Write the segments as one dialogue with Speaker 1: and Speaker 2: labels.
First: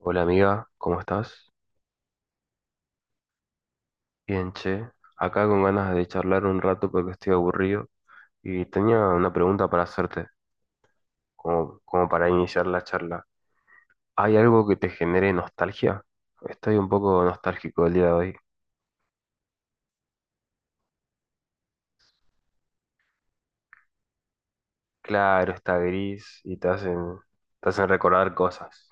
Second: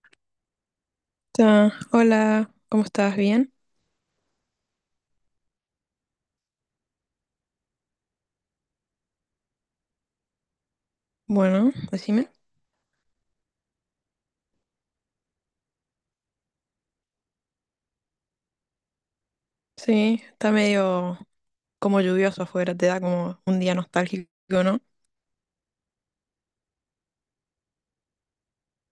Speaker 1: Hola amiga, ¿cómo estás?
Speaker 2: Ta, hola, ¿cómo estás? ¿Bien?
Speaker 1: Bien, che. Acá con ganas de charlar un rato porque estoy aburrido y tenía una pregunta para hacerte,
Speaker 2: Bueno,
Speaker 1: como para
Speaker 2: decime.
Speaker 1: iniciar la charla. ¿Hay algo que te genere nostalgia? Estoy un poco nostálgico el día de hoy.
Speaker 2: Sí, está medio como lluvioso afuera, te da como un día nostálgico, ¿no?
Speaker 1: Claro, está gris y te hacen recordar cosas.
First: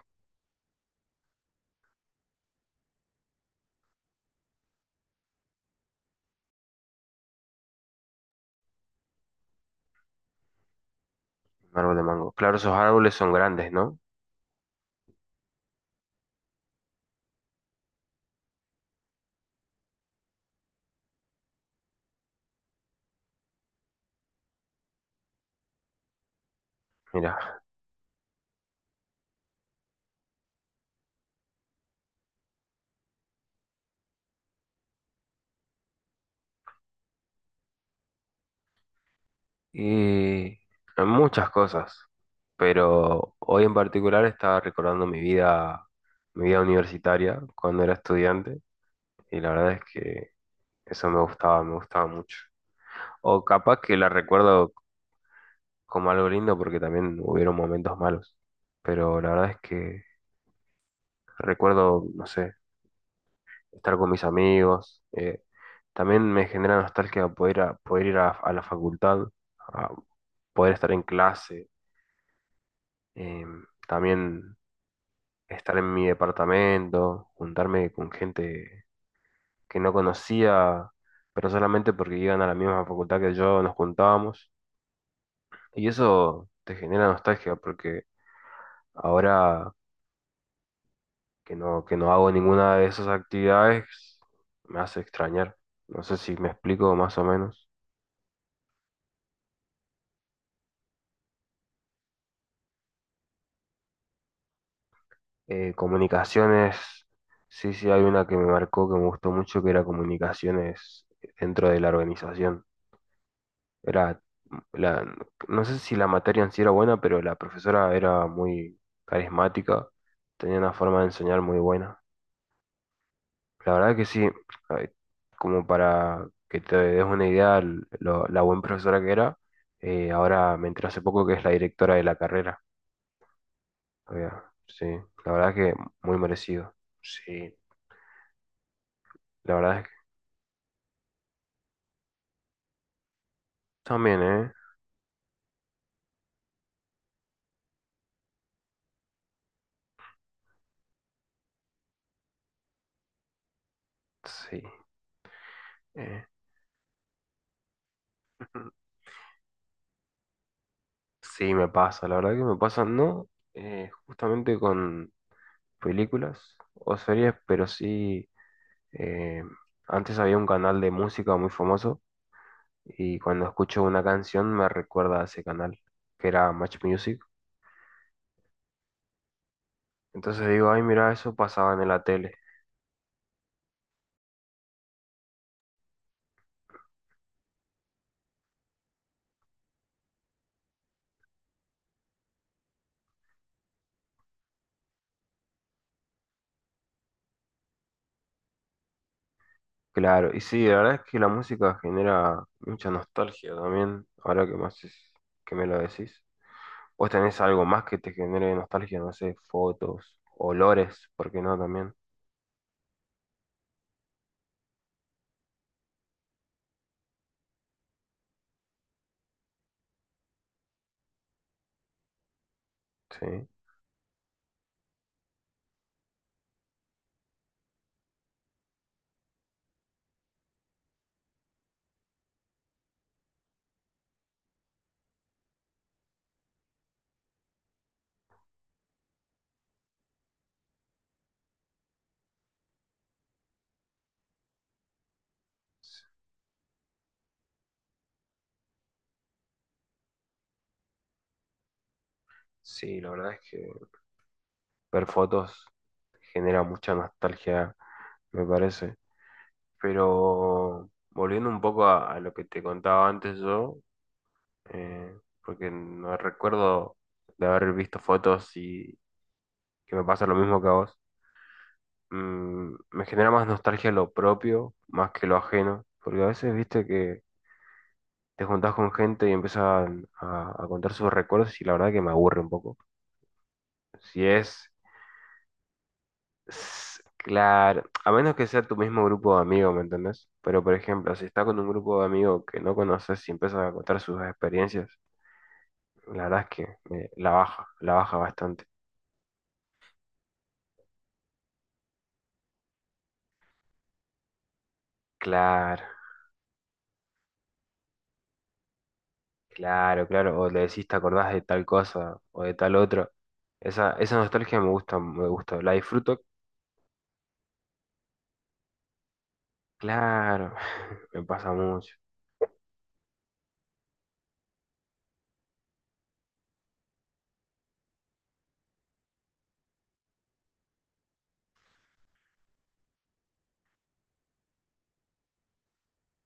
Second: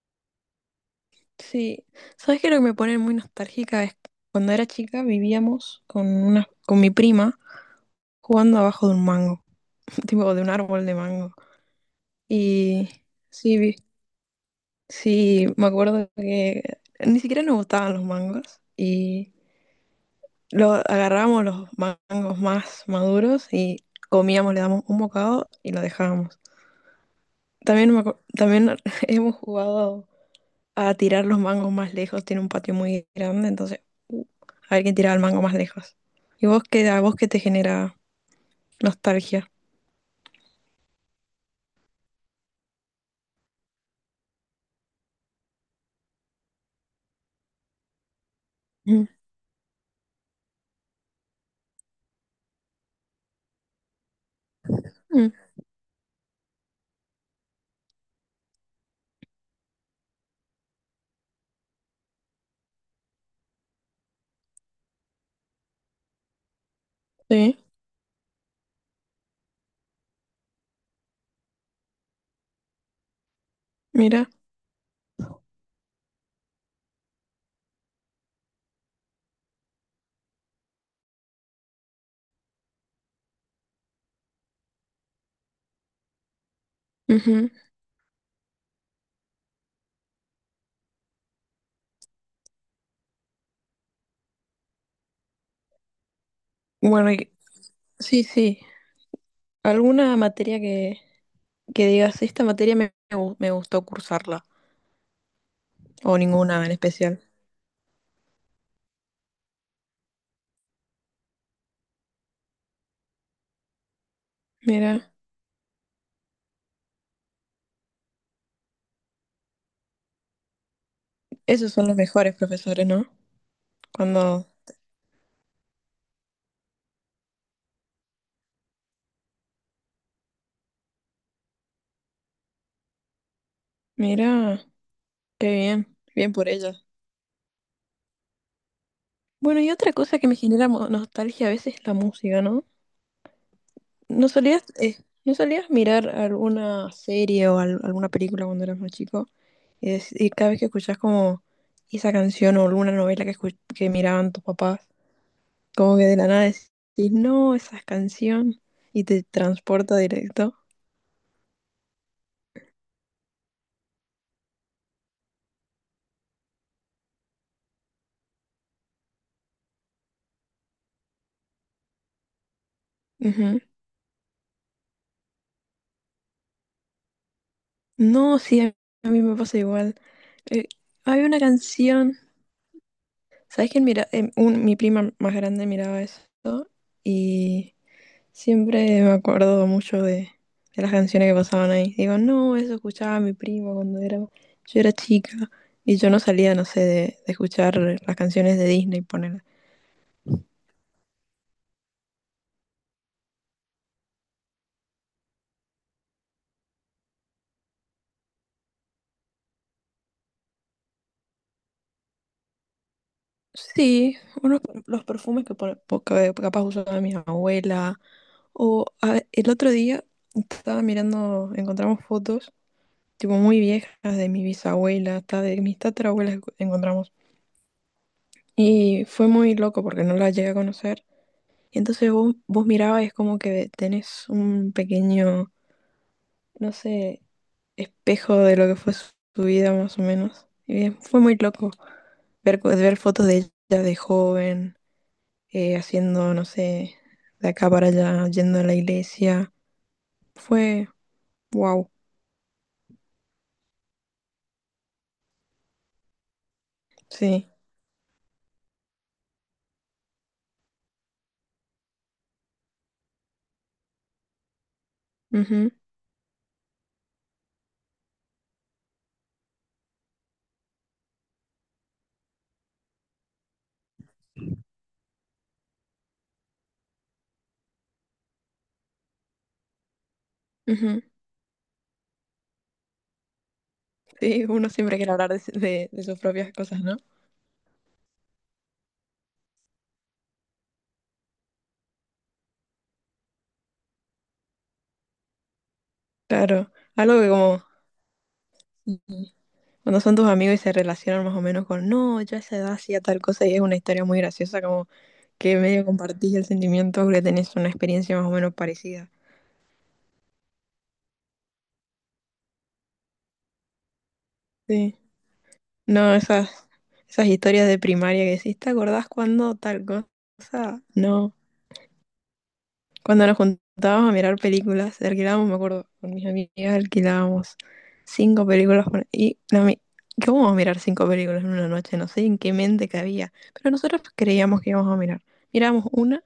Speaker 2: Sí, ¿sabes qué? Es Lo que me pone muy nostálgica es cuando era chica vivíamos con mi prima jugando abajo de un mango, tipo de un árbol de mango.
Speaker 1: Un árbol de mango. Claro, esos
Speaker 2: Y
Speaker 1: árboles son
Speaker 2: sí,
Speaker 1: grandes, ¿no?
Speaker 2: sí, me acuerdo que ni siquiera nos gustaban los mangos y lo agarrábamos los mangos más maduros y comíamos, le damos un bocado y lo dejábamos.
Speaker 1: Mira.
Speaker 2: También, también hemos jugado a tirar los mangos más lejos, tiene un patio muy grande, entonces uh, a ver quién tiraba el mango más lejos. ¿Y a vos qué te genera nostalgia?
Speaker 1: Y muchas cosas, pero hoy en particular estaba recordando mi vida universitaria cuando era estudiante
Speaker 2: Mm,
Speaker 1: y la verdad es que eso me gustaba mucho. O capaz que la recuerdo
Speaker 2: mm,
Speaker 1: como algo lindo porque también hubieron momentos malos, pero la verdad es que recuerdo, no sé, estar con mis amigos, también me genera nostalgia poder,
Speaker 2: sí,
Speaker 1: poder ir a la facultad, a poder estar en clase,
Speaker 2: mira.
Speaker 1: también estar en mi departamento, juntarme con gente que no conocía, pero solamente porque iban a la misma facultad que yo, nos juntábamos. Y eso te genera
Speaker 2: Ujú.
Speaker 1: nostalgia porque ahora que no hago ninguna de esas actividades, me hace extrañar. No sé si me explico
Speaker 2: Bueno,
Speaker 1: más o menos.
Speaker 2: sí, sí. ¿Alguna materia que digas, esta materia me gustó cursarla? ¿O ninguna en
Speaker 1: Comunicaciones,
Speaker 2: especial?
Speaker 1: sí, sí, hay una que me marcó que me gustó mucho, que era comunicaciones dentro de la organización. Era, la,
Speaker 2: Mira.
Speaker 1: no sé si la materia en sí era buena, pero la profesora era muy carismática, tenía una forma de enseñar muy
Speaker 2: Esos son los
Speaker 1: buena.
Speaker 2: mejores profesores, ¿no?
Speaker 1: La verdad que sí,
Speaker 2: Cuando,
Speaker 1: eh, como para que te des una idea la buena profesora que era, ahora me entré hace poco que es la directora de la carrera. Eh,
Speaker 2: mira,
Speaker 1: sí, la
Speaker 2: qué
Speaker 1: verdad que
Speaker 2: bien,
Speaker 1: muy
Speaker 2: bien por
Speaker 1: merecido.
Speaker 2: ellos.
Speaker 1: Sí, la
Speaker 2: Bueno, y
Speaker 1: verdad es que
Speaker 2: otra cosa que me genera nostalgia a veces es la música, ¿no?
Speaker 1: también,
Speaker 2: ¿No
Speaker 1: ¿eh?
Speaker 2: solías, no solías mirar alguna serie o alguna película cuando eras más chico? Y, y cada vez que escuchás como esa canción o alguna novela que, que miraban tus
Speaker 1: Sí.
Speaker 2: papás, como que de
Speaker 1: eh,
Speaker 2: la nada decís, no, esa canción, y te transporta directo.
Speaker 1: Sí, me pasa, la verdad que me pasa, no, justamente con películas o series, pero sí, eh, antes había un canal de música muy famoso y cuando escucho una canción me recuerda a ese canal, que era Match Music.
Speaker 2: No, sí, a mí me pasa igual.
Speaker 1: Entonces
Speaker 2: Eh,
Speaker 1: digo, ay, mira,
Speaker 2: hay
Speaker 1: eso
Speaker 2: una
Speaker 1: pasaba en la
Speaker 2: canción,
Speaker 1: tele.
Speaker 2: ¿sabes quién mira? Mi prima más grande miraba eso y siempre me acuerdo mucho de las canciones que pasaban ahí. Digo, no, eso escuchaba mi primo cuando era, yo era chica y yo no salía, no sé, de escuchar las canciones de Disney, poner.
Speaker 1: Claro, y sí, la verdad es que la música genera mucha nostalgia también, ahora que más es- que me lo decís. ¿Vos tenés algo más que te genere nostalgia? No sé, fotos, olores, ¿por qué no también?
Speaker 2: Sí, unos, los perfumes que, que capaz usaba mi abuela. O el otro día estaba mirando, encontramos fotos tipo
Speaker 1: Sí.
Speaker 2: muy viejas de mi bisabuela, hasta de mis tatarabuelas encontramos. Y fue muy loco porque no la llegué a conocer. Y entonces vos, vos mirabas y es como que tenés un pequeño, no sé, espejo de lo que fue su, su vida más o menos. Y fue muy loco ver, ver fotos de ella de joven, haciendo, no sé, de acá para allá, yendo a la iglesia. Fue wow,
Speaker 1: Sí, la verdad es que ver fotos genera mucha
Speaker 2: sí.
Speaker 1: nostalgia, me parece. Pero volviendo un poco a lo que te contaba antes yo, eh, porque
Speaker 2: Ujú,
Speaker 1: no recuerdo de haber visto fotos y que me pasa lo mismo que a vos, me genera más nostalgia lo propio más que lo ajeno, porque a veces viste que te juntás con gente y empiezan a contar
Speaker 2: ujú.
Speaker 1: sus recuerdos y la verdad que me aburre un poco. Si
Speaker 2: Sí,
Speaker 1: es
Speaker 2: uno siempre quiere hablar de, de sus propias cosas, ¿no?
Speaker 1: S- Claro, a menos que sea tu mismo grupo de amigos, ¿me entendés? Pero, por ejemplo, si está con un grupo de amigos que no conoces y empiezas a contar sus experiencias, la verdad es
Speaker 2: Claro,
Speaker 1: que
Speaker 2: algo que como
Speaker 1: la baja bastante.
Speaker 2: y- cuando son tus amigos y se relacionan más o menos con, no, yo a esa edad hacía tal cosa y es una historia muy graciosa, como que
Speaker 1: Claro,
Speaker 2: medio compartís el sentimiento porque tenés una experiencia más o menos parecida.
Speaker 1: claro, claro. O le decís, te acordás de tal cosa o de tal otra. Esa nostalgia me
Speaker 2: Sí,
Speaker 1: gusta, me gusta. La
Speaker 2: no,
Speaker 1: disfruto,
Speaker 2: esas, esas historias de primaria que decís, ¿te acordás cuando tal
Speaker 1: claro,
Speaker 2: cosa?
Speaker 1: me
Speaker 2: No.
Speaker 1: pasa mucho.
Speaker 2: Cuando nos juntábamos a mirar películas, alquilábamos, me acuerdo, con mis amigas alquilábamos cinco películas. Y no, ¿qué vamos a mirar cinco películas en una noche? No sé en qué mente cabía, pero nosotros creíamos que íbamos a mirar. Mirábamos una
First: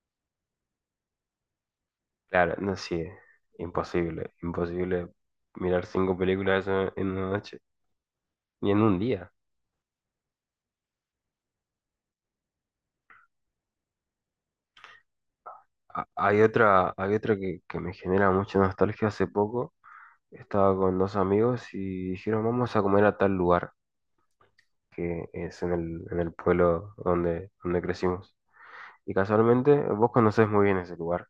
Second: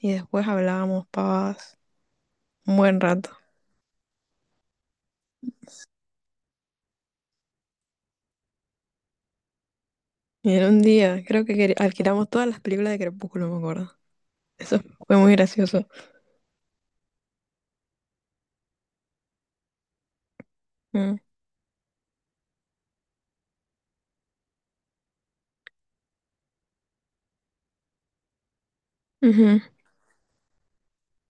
Speaker 2: y después hablábamos pavadas
Speaker 1: Claro, no,
Speaker 2: un buen
Speaker 1: sí,
Speaker 2: rato.
Speaker 1: imposible, imposible mirar cinco películas en una noche, ni en un día.
Speaker 2: Y en un día creo que alquilamos todas las películas de Crepúsculo, me acuerdo. Eso fue muy gracioso.
Speaker 1: Hay otra que me genera mucha nostalgia. Hace poco estaba con dos
Speaker 2: Mm,
Speaker 1: amigos y dijeron, vamos a comer a tal lugar, que es en el pueblo donde, donde crecimos. Y
Speaker 2: ujú,
Speaker 1: casualmente, vos conocés muy bien ese lugar.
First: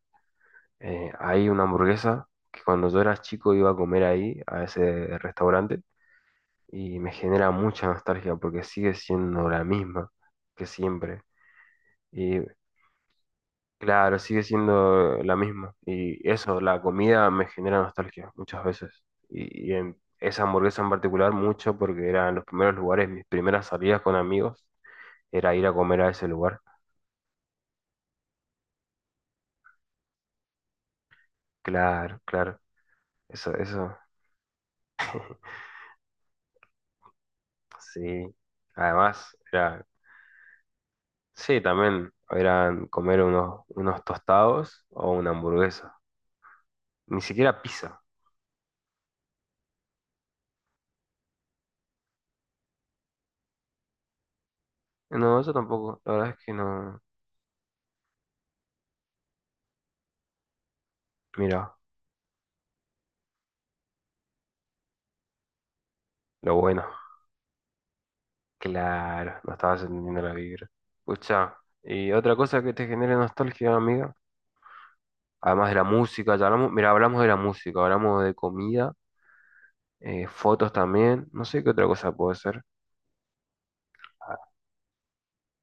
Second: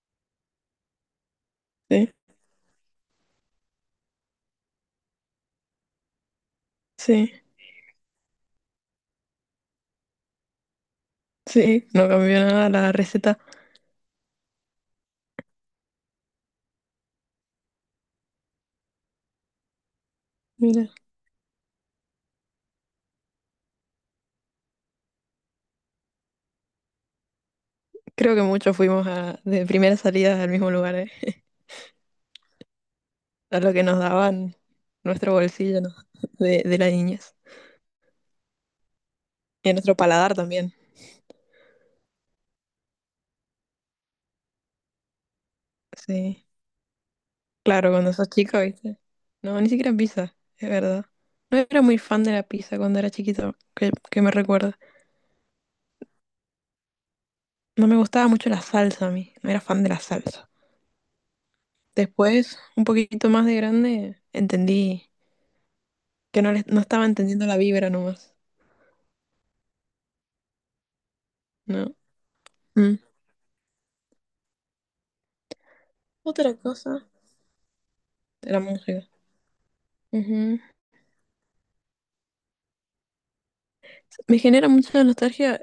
Speaker 1: Hay una
Speaker 2: sí,
Speaker 1: hamburguesa que cuando yo era chico iba a comer ahí, a ese restaurante, y me
Speaker 2: sí,
Speaker 1: genera mucha nostalgia porque sigue siendo la misma que siempre.
Speaker 2: sí, no cambió
Speaker 1: Y
Speaker 2: nada la receta.
Speaker 1: Claro, sigue siendo la misma. Y eso, la comida me genera nostalgia muchas veces. Y en esa hamburguesa en
Speaker 2: Mira.
Speaker 1: particular mucho porque eran los primeros lugares, mis primeras salidas con amigos, era ir a comer a ese lugar.
Speaker 2: Creo que muchos fuimos a, de primeras salidas al mismo lugar, ¿eh?
Speaker 1: Claro, claro. Eso,
Speaker 2: A lo que
Speaker 1: eso,
Speaker 2: nos daban nuestro bolsillo, ¿no? De la niñez.
Speaker 1: sí. Además,
Speaker 2: Y a
Speaker 1: era,
Speaker 2: nuestro paladar también.
Speaker 1: sí, también eran comer unos, unos tostados o una hamburguesa.
Speaker 2: Sí.
Speaker 1: Ni siquiera
Speaker 2: Claro,
Speaker 1: pizza.
Speaker 2: cuando sos chico, ¿viste? No, ni siquiera pizza, es verdad. No era muy fan de la pizza cuando era chiquito, que me recuerda.
Speaker 1: No, eso tampoco. La verdad es que no.
Speaker 2: No me gustaba mucho la salsa a mí, no era fan de la salsa.
Speaker 1: Mira,
Speaker 2: Después, un poquito más de grande, entendí que no,
Speaker 1: lo
Speaker 2: no
Speaker 1: bueno.
Speaker 2: estaba entendiendo la vibra nomás,
Speaker 1: Claro, no estabas entendiendo la vibra. Escucha,
Speaker 2: ¿no?
Speaker 1: y otra cosa que te
Speaker 2: Mm.
Speaker 1: genere nostalgia, amiga, además de la música, ya
Speaker 2: Otra
Speaker 1: hablamos, mira,
Speaker 2: cosa.
Speaker 1: hablamos de la música, hablamos de
Speaker 2: De la
Speaker 1: comida,
Speaker 2: música.
Speaker 1: fotos también, no sé qué otra cosa puede ser.
Speaker 2: Me
Speaker 1: Ah,
Speaker 2: genera mucha nostalgia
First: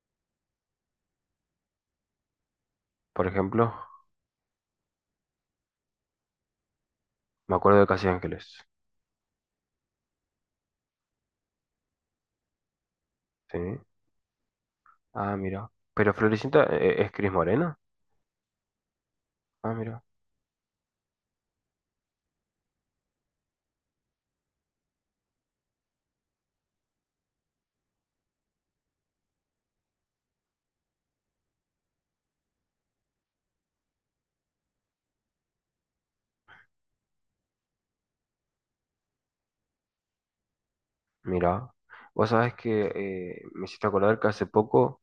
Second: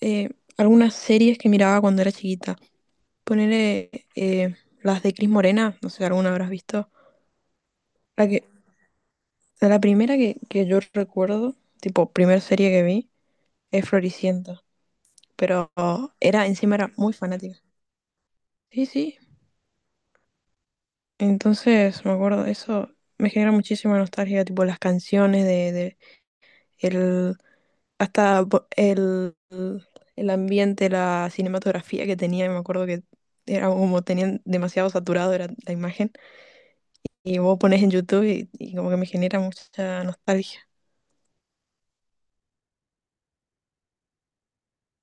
Speaker 2: eh, algunas series que miraba cuando era chiquita.
Speaker 1: por ejemplo,
Speaker 2: Poner las de Cris Morena, no sé, alguna habrás visto.
Speaker 1: me acuerdo de Casi
Speaker 2: La que,
Speaker 1: Ángeles,
Speaker 2: la primera que yo recuerdo, tipo, primera serie que vi,
Speaker 1: ¿sí?
Speaker 2: es Floricienta.
Speaker 1: Ah, mira.
Speaker 2: Pero
Speaker 1: Pero
Speaker 2: era,
Speaker 1: Floricienta
Speaker 2: encima era muy
Speaker 1: es Cris
Speaker 2: fanática.
Speaker 1: Morena.
Speaker 2: Sí, sí.
Speaker 1: Ah, mira.
Speaker 2: Entonces, me acuerdo, eso me genera muchísima nostalgia, tipo las canciones de el, hasta el ambiente, la cinematografía que tenía, me acuerdo que era como tenían demasiado saturado era la imagen. Y vos pones en YouTube y como que me genera mucha nostalgia.
Speaker 1: Mira. Vos sabés que me hiciste acordar que hace poco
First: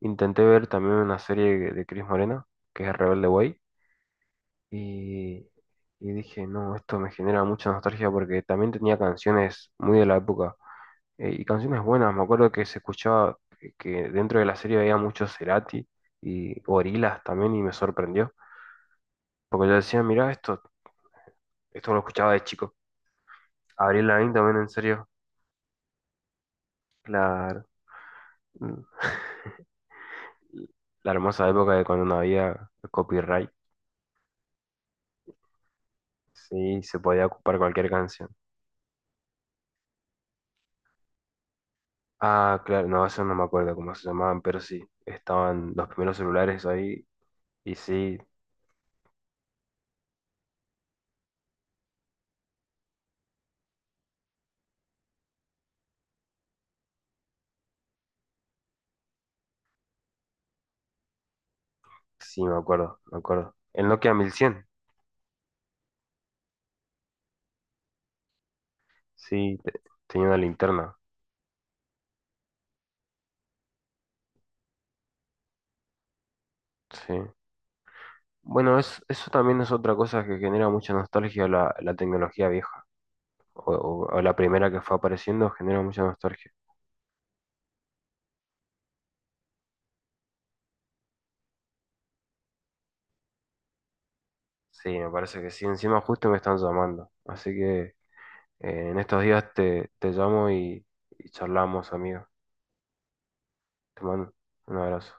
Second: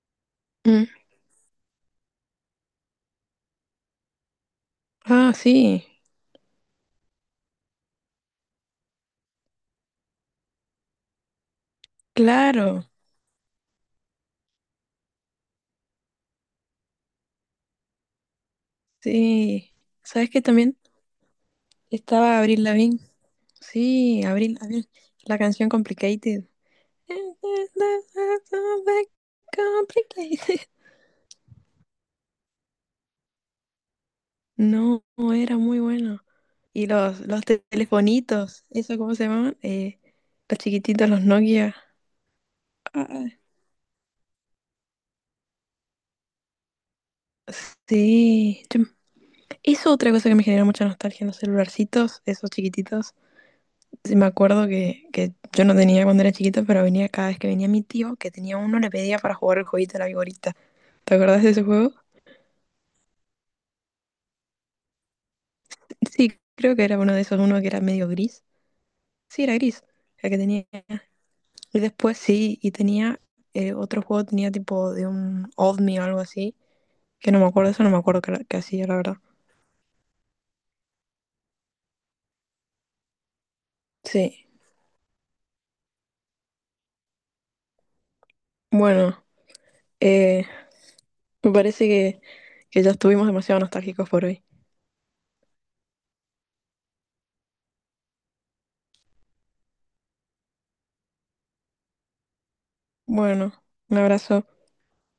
Speaker 1: intenté ver
Speaker 2: Mm.
Speaker 1: también una serie de Cris Morena, que es Rebelde Way.
Speaker 2: Ah,
Speaker 1: Y,
Speaker 2: sí,
Speaker 1: y dije, no, esto me genera mucha nostalgia porque también tenía canciones muy de la época y canciones buenas. Me acuerdo que se
Speaker 2: claro,
Speaker 1: escuchaba que dentro de la serie había mucho Cerati y Gorillaz también y me sorprendió porque
Speaker 2: sí.
Speaker 1: yo decía, mirá,
Speaker 2: ¿Sabes qué
Speaker 1: esto,
Speaker 2: también?
Speaker 1: esto lo escuchaba
Speaker 2: Estaba
Speaker 1: de
Speaker 2: Avril
Speaker 1: chico.
Speaker 2: Lavigne.
Speaker 1: Abril
Speaker 2: Sí,
Speaker 1: Lavigne
Speaker 2: Avril,
Speaker 1: también, en
Speaker 2: Avril.
Speaker 1: serio,
Speaker 2: La canción Complicated.
Speaker 1: la, la hermosa época de cuando no había copyright,
Speaker 2: No, era muy bueno.
Speaker 1: sí,
Speaker 2: Y
Speaker 1: se podía
Speaker 2: los
Speaker 1: ocupar cualquier canción.
Speaker 2: telefonitos, ¿eso cómo se llamaban? Los chiquititos, los Nokia.
Speaker 1: Ah, claro, no, eso no me
Speaker 2: Ah,
Speaker 1: acuerdo cómo se llamaban, pero sí, estaban los primeros celulares ahí. Y sí,
Speaker 2: sí. Eso otra cosa que me genera mucha nostalgia, los celularcitos, esos chiquititos. Sí, me acuerdo que yo no tenía cuando era chiquito, pero venía cada vez que venía mi tío, que tenía uno, le pedía para jugar el jueguito de la vigorita. ¿Te acordás de ese juego?
Speaker 1: sí, me acuerdo, me acuerdo. El Nokia 1100
Speaker 2: Sí, creo que era uno de esos, uno que era medio gris. Sí, era
Speaker 1: sí,
Speaker 2: gris,
Speaker 1: tenía
Speaker 2: el
Speaker 1: una
Speaker 2: que tenía.
Speaker 1: linterna,
Speaker 2: Y después sí, y tenía otro juego, tenía tipo de un OVNI o algo así,
Speaker 1: sí.
Speaker 2: que no me acuerdo, eso no me acuerdo qué, qué
Speaker 1: Bueno,
Speaker 2: hacía, la verdad.
Speaker 1: eso también es otra cosa que genera mucha nostalgia, la tecnología vieja, o la
Speaker 2: Sí,
Speaker 1: primera que fue apareciendo genera mucha nostalgia.
Speaker 2: bueno, eh, me parece que ya estuvimos demasiado nostálgicos por hoy.
Speaker 1: Sí, me parece que sí, encima justo me están llamando, así que en estos días te llamo y charlamos, amigo.
Speaker 2: Bueno, un
Speaker 1: Te mando
Speaker 2: abrazo.
Speaker 1: un abrazo.